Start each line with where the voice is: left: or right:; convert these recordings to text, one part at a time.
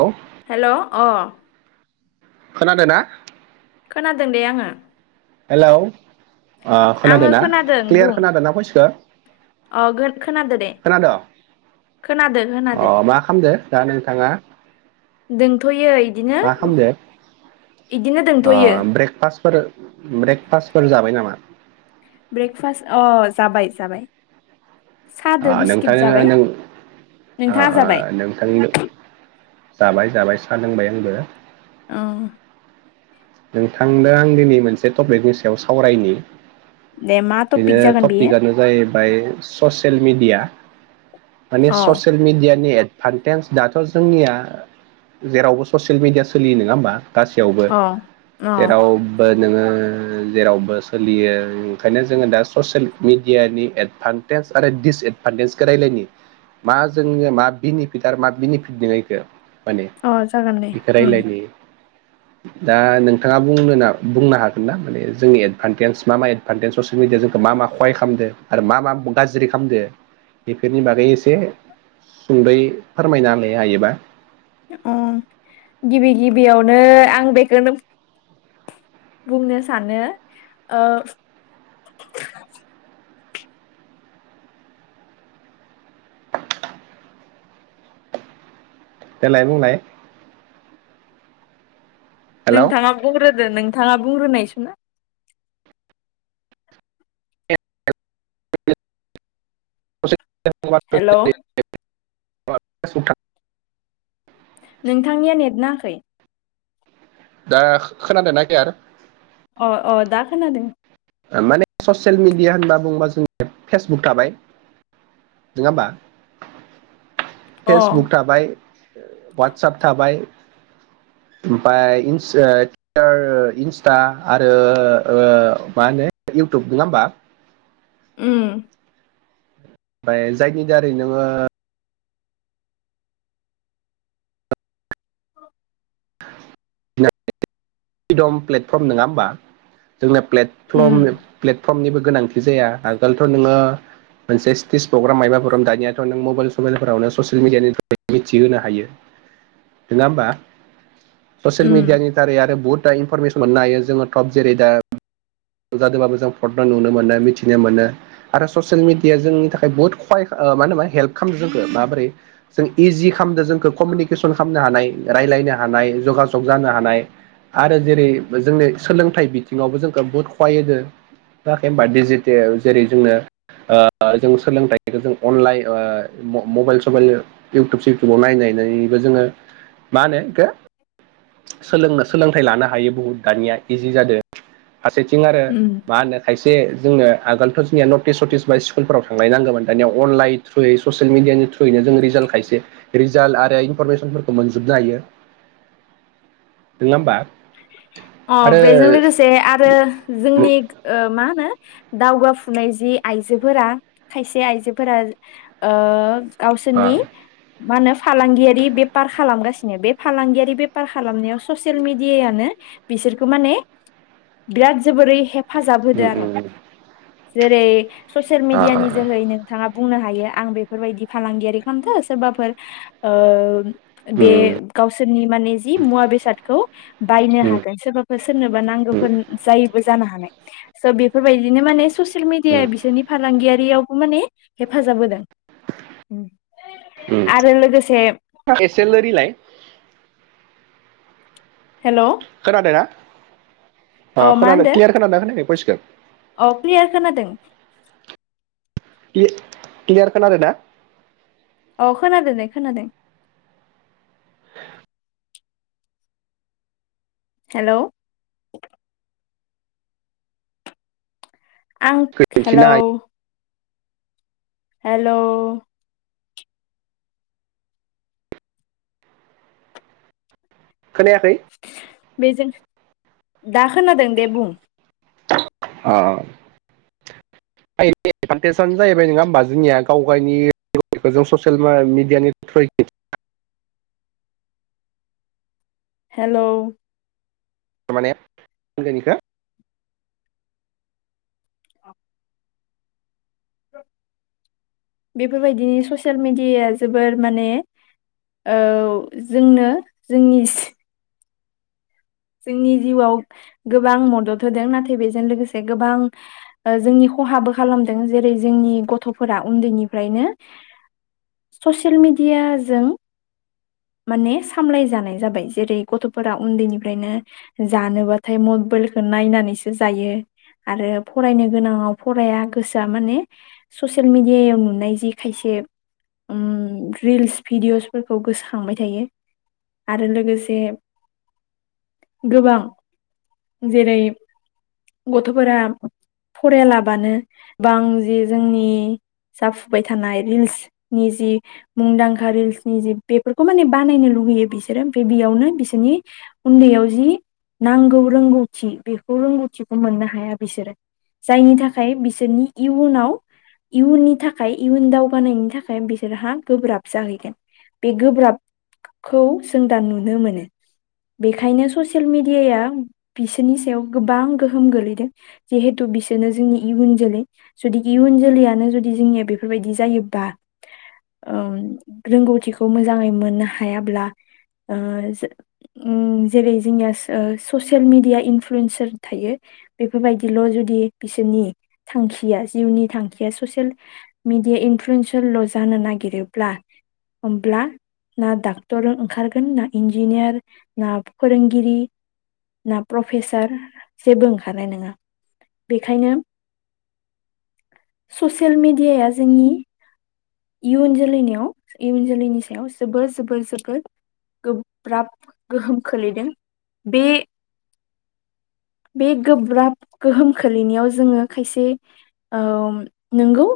right: औ
left: हेल' अ
right: खोनादों ना?
left: खोनादों दे आङो।
right: हेल' ओ खोनादों
left: आङो
right: ना क्लियार
left: बुं
right: खोनादों ना भसखो
left: अ खोनादो दे
right: खोनाद'
left: खोनादो
right: अ
left: खोनादो
right: मा खालामदो? दा नोंथाङा।
left: दं थ'यो बिदिनो
right: मा खालामदो
left: बिदिनो दं
right: ओ
left: थ'यो।
right: ब्रेकफास्टफोर ब्रेकफास्टफोर जाबाय नामा?
left: ब्रेकफास्ट अ जाबाय जाबाय।
right: आ
left: सादो
right: नोंथों
left: बिस्किट जाबाय
right: नों अ
left: नोंथाङा
right: अ
left: जाबाय
right: नोंथां। जाबाय जाबाय साहा लोंबाय आंबो।
left: औ।
right: नोंथांनो आं दिनै मोनसे टपिकनि सायाव सावरायनि।
left: दे मा टपिक
right: बेनो
left: जागोन बेयो
right: टपिकआनो जाहैबाय ससियेल मिडिया। माने
left: अ
right: ससियेल मिडिया नि फान्टेनस दाथ' जोंनिया जेरावबो ससियेल मिडिया सोलियो, नङा होमबा? गासैयावबो
left: अ अ
right: जेरावबो नोङो जेरावबो सोलियो। बेओखायनो जोङो दा ससियेल मिडियानि एदभान्टेज आरो दिडिसएदभान्टेजखौ रायलायनि मा जोंनो मा बेनिफिट आरो मा बेनिफिट दङ बेखौ। माने
left: अ जागोन दे
right: बेखौ
left: उम
right: राय्लायनो। दा नोंथाङा बुं बुंनो हागोनना माने जोंनि एदभान्टेज मा मा? सो फैदो जोंखौ मा मा खहा खालामदो आरो मा मा गाज्रि खालामदों बेफोरनि बागै एसे सुंद्रै फोरमायना होलाय हायोबा।
left: गिबि गिबियावनो आं बेखौनो बुंनो सानो।
right: देलाय बुंलाय हेलौ
left: नोंथाङा बुंग्रोदो नोंथाङा बुंग्रोनाय। बि
right: [inaudible]
left: हेल'
right: [unintelligible] बा [inaudible] [unintelligible]
left: नोंथांनिया नेट नाङाखै
right: दा खोनादोंना [inaudible] [unintelligible]
left: अ अ दा खोनादों।
right: माने ससियेल मिडिया होनना बुङोबा जोंङो फेसबुक थाबाय नङा होमबा?
left: अ
right: फेसबुक थाबाय हवातसेप थाबाय। ओमफ्राय इनस्टा आरो। मा होनो इउटुब नङा होमबा?
left: उ।
right: ओमफ्राय जायनि दारै नोङो
left: औ
right: फ्रिदम प्लेटफर्म नङा होमबा? जोंना प्लेटफर्म
left: उम
right: फ्रमनिबो गोनांथि जाया आगोलथ' नोङो मोनसे स्टेज प्रग्राम मायबा प्रग्राम दानियाथ' नों मबाइल सबाइलफोरावनो ससियेल मिडियानि थ्रयै मिथिहोनो हायो नङा होमबा? स'सियेल मिडिया
left: उम
right: निथ दारै आरो बहुद दा इनफरमेसन मोननो हायो जोङो टप जेरै दा जादोंबाबो जों फरना नुनो मोनो मिथिनो मोनो आरो ससियेल मिडियााया जोंनि थाखाय बुहुत खहाय मा होनोमा हेल्प खालामदों जोंखौ माबोरै जों इजि खालामदों जोंखौ कमिउनिकेसन खालामनो हानाय रायलायनो हानाय जगाजग जानो हानाय आरो जेरै जोंनि सोलोंथाइ बिथिङावबो जोंखौ बहुद गाहाय होदो होआखै होनबा डिजिटेल जेरै जोंनो ओ जों सोलोंथाइखौ जों अनलाइन ओ म-मबाइल सबाइल इउटुब सिउटुबाव नायनानैबो जोङो मा होनो आंगो सोलोंनो सोलोंथाइ लानो हायो बुहुत दानिया इजि जादों फारसेथिं थिं आरो
left: उम
right: मा होनो खायसे जोंनो आगोलथ' जोंनिया नटिस सटिस बा स्कुलफोराव थांलाय नांगौमोन दानिया अनलाइन थ्रुयै ससियेल मिडियानि थ्रुयैनो जोङो रिजाल्ट खायसे रिजाल्ट आरो इनफरमेसनफोरखौ मोनजोबनो हायो नङा होमबा?
left: अ
right: आरो
left: बेजों लोगोसे आरो जोंनि ओ मा होनो? दावगाफुनाय जि आइजोफोरा खायसे आइजोफोरा ओ गावसोरनि मा होनो फालांगियारि बेपार खालामगासिनो बे फालांगियारि बेफार खालामनायाव ससियेल मेडि डियायानो बिसोरखौ माने बिराद जोबोरै हे हेफाजाब होदो आर' जेरै ससियेल मिडियानि जोहै नोंथाङा । बुंनो हायो आं बेफोरबायदि फालांगियारि खालामदो सोरबाफोर ओ बे गावसोरनि माने जि मुवा बेसाद खौ बायनो हागोन सोरबाफोर सोरनोबा नांगौफोर जायोबा जानो हानाय स' बेफोरबायदिनो माने ससियेल मिडिया बिसोरनि फालांगियारियावबो माने हेफाजाब होदों
right: उम
left: आरो लोगोसे
right: एसे लोरिलाय
left: हेल'
right: खोनादोंना? अ खोनादो क्लियार खोनादों ना खोनायाखै भयसखौ? [unintelligible]
left: औ क्लियार खोनादों।
right: क्लि क्लियार खोनादोना?
left: अ खोनादों दे खोनादों। हेल' आं
right: दिन्थिनो
left: हेलौ
right: हायो
left: हेल'
right: खोनायाखै
left: बेजों दा खोनादों दे बुं
right: अ एडभान्टेजआनो जाहैबाय नङा होमबा जोंनिया गाव गावनिखौ जों ससियेल मिडियानि थ्रुयै
left: हेल'
right: माने मा होनगोन बेखो
left: औ बेफोरबायदि ससियेल मेडियाया जोबोर माने ओ‌ जोंनो जोंनि जोंनि जिउआव गोबां मदद होदों नाथाय बेजों लोगोसे गोबां जोंनि खहाबो खालामदों जेरै जोंनि गथफोरा उन्दैनिफ्रायनो ससियेल मेडियाजों माने सामलाय जानाय जाबाय जेरै गथफोरा उन्दैनि ओमफ्रायनो जानोबाथाय मबाइलखौ नायनानैसो जायो आरो फरायनो गोनांङाव फराया गोसोआ माने ससियेल मिडियायाव नुनाय जि खायसे ओम रिल्स भिडिअसफोरखौ गोसोखांबाय थायो आरो लोगोसे। गोबां जेरै गथफोरा फरायलाबानो बां जि जोंनि जाफुबाय थानाय रिल्सनि जि मुंदांखा रिल्सनि जि बेफोरखौ माने बानायनो लुुबैयो बिसोरो बेयावनो बिसोरनि। उन्दैयाव जि नांगौ रोंगौथि बेखौ रोंगौथिखौ मोननो हाया बिसोरो जायनि थाखाय बिसोरनि इयुनाव इयुननि थाखाय इयुन दावगानायनि थाखाय बिसोरहा गोब्राब जाहैगोन बे गोब्राबखौ जों दा नुनो मोनो। बेखायनो ससेल मेडियाया बिसोरनि सायाव गोबां गोहोम गोलैदों जिहेथु बिसोरनो जोंनि इयुन जोलै जुदि इयुन जोलैयानो जुदि जोंनिया बेफोरबायदि जायोबब्ला रोंगौथिखौ मोजांङै मोननो हायाब्ला ओ जों। उं जेरै जोंनिया ओ ससेल मिडिया इनफ्लुयेन्सार थायो बेफोरबायदिल जुदि बिसोरनि थांखिया जिउनि थांखिया ससेल मिडिया इनफ्लुयेनसल ल जानो नागिरोब्ला हब्ला ना डाक्टर ओंखारगोन ना इन्जिनियार। ना फोरोंगिरि ना प्रफेसार जेबो ओंखारनाय नोंङा बेखायनो ससियेल मेडियाया जोंनि इयुन जोलैनियाव इयुन जोलैनि सायाव जोबोर-जोबोर-जोबोद गोब्राब। गोहोम खोलैदों बे बे गोब्राब गोहोम खोलैनायाव जोंङो ओ खायसे नोंगौ।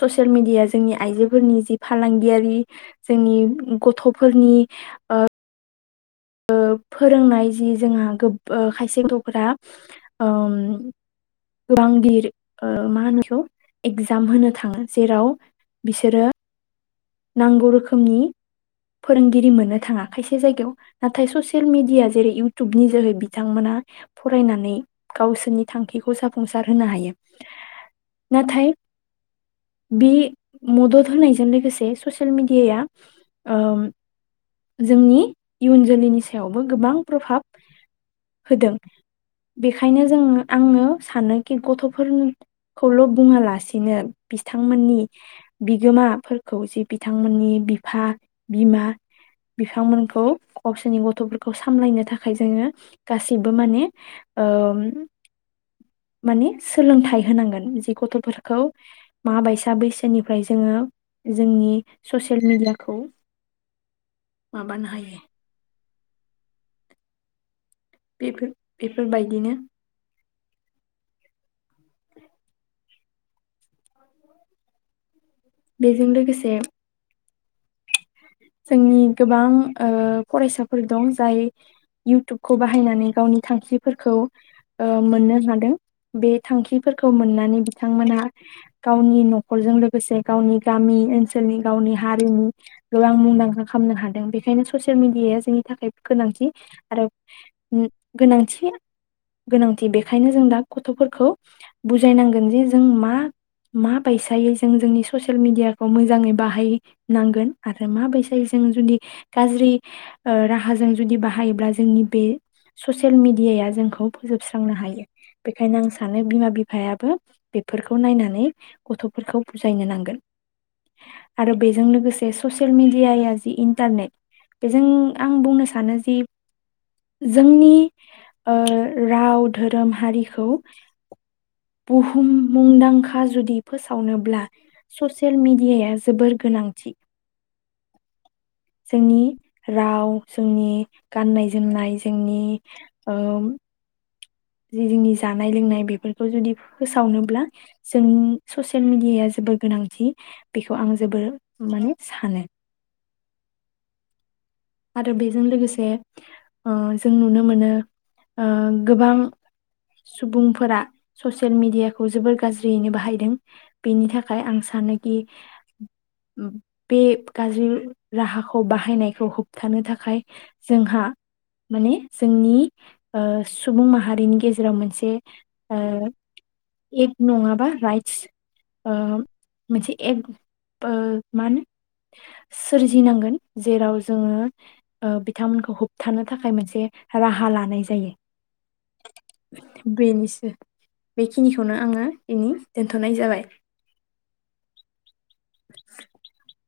left: ससेल मेडियाया जोंनि आइजोफोरनि जि फालांगियारि जोंनि गथफोरनि ओ। ओ फोरोंनाय जि जोंहा गोब खायसे गथफोरा ओ गांबिर ओ मा होनो बेखौ एग्जाम होनो थांङो जेराव बिसोरो नांगौ रोखोमनि फोरोंगिरि मोननो थांङा खायसे जायगायाव। नाथाय ससियेल मेडिया जेरै इउटुबनि जोहै बिथांमोना फरायनानै गावसोरनि थांखिखौ जाफुंसार होनो हायो नाथाय बे मदद होनायजों लोगोसे ससियेल मेडियाया जोंनि। इयुन जोलैनि सायावबो गोबां प्रभाब होदों बेखायनो जों आंङो सानोखि गथफोरखौल बुंङालासिनो बिथांमोननि बिगोमाफोरखौ जे बिथांमोननि बिफा-बिमा बिथांमोनखौ गावसोरनि गथफोरखौ सामलायनो थाखाय जोंङो गासिबो माने-माने सोलोंथाइ होनांगोन जि गथफोरखौ माबायसा बैसोनिफ्राय जोंङो जोंनि ससियेल मेडियाखौ माबानो हायो। बेफोर बेफोरबायदिनो। [inaudible] बेजों लोगोसे जोंनि गोबां ओ फरायसाफोर दं जाय इउटुबखौ बाहायनानै गावनि थांखिफोरखौ ओ मोननो हादों बे थांखिफोरखौ मोननानै बिथांमोनहा गावनि नखरजों लोगोसे गावनि गामि ओनसोलनि गावनि हारिमु आं मुंदांखा खालामनो हादों बेखायनो ससियेल मेडियाया जोंनि थाखाय गोनांथि आरो गोनांथि गोनांथि बेखायनो जों दा गथफोरखौ बुजायनांगोन जे जों मा-मा बायसायै जों जोंनि ससियेल मेडियाखौ मोजांङै बाहायनांगोन। आरो माबायसा जों जुदि गाज्रि ओ‌ राहाजों जुदि बाहायोब्ला जोंनि बे ससियेल मेडियाया जोंखौ फोजोबस्रांनो हायो बेखायनो आं सानो बिमा-बिफायाबो बेफोरखौ नायनानै गथफोरखौ बुजायनो नांगोन आरो बेजों लोगोसे। जे ससियेल मेडियाया जि इन्टारनेट बेजों आं बुंनो सानो जि जोंनि ओ राव धोरोम हारिखौ बुहुम मुंदांखा जुदि फोसावनोब्ला ससियेल मेडियाया जोबोर गोनांथि। जोंनि राव जोंनि गाननाय-जोमनाय जोंनि ओम जि जोंनि जानाय लोंनाय बेफोरखौ जुदि फोसावनोब्ला जों ससियेल मिडियाया जोबोर गोनांथि बेखौ आं जोबोर माने सानो। आरो बेजों लोगोसे आ जों नुनो मोनो ओ गोबां सुबुंफोरा ससियेल मेडियाखौ जोबोर गाज्रियैनो बाहायदों बेनि थाखाय आं सानोखि बे गाज्रि राहाखौ बाहायनायखौ होब। थानो थाखाय जोंहा माने जोंनि ओ सुबुं माहारिनि गेजेराव मोनसे ओ एक नंङाबा राइटस ओ मोनसे एक मा होनो सोरजिनांगोन जेराव। जोंङो ओ बिथांमोनखौ होबथानो थाखाय मोनसे राहा लानाय जायो बेनिसै बेखिनिखौनो आंङो बेनि दोनथनाय जाबाय। [inaudible]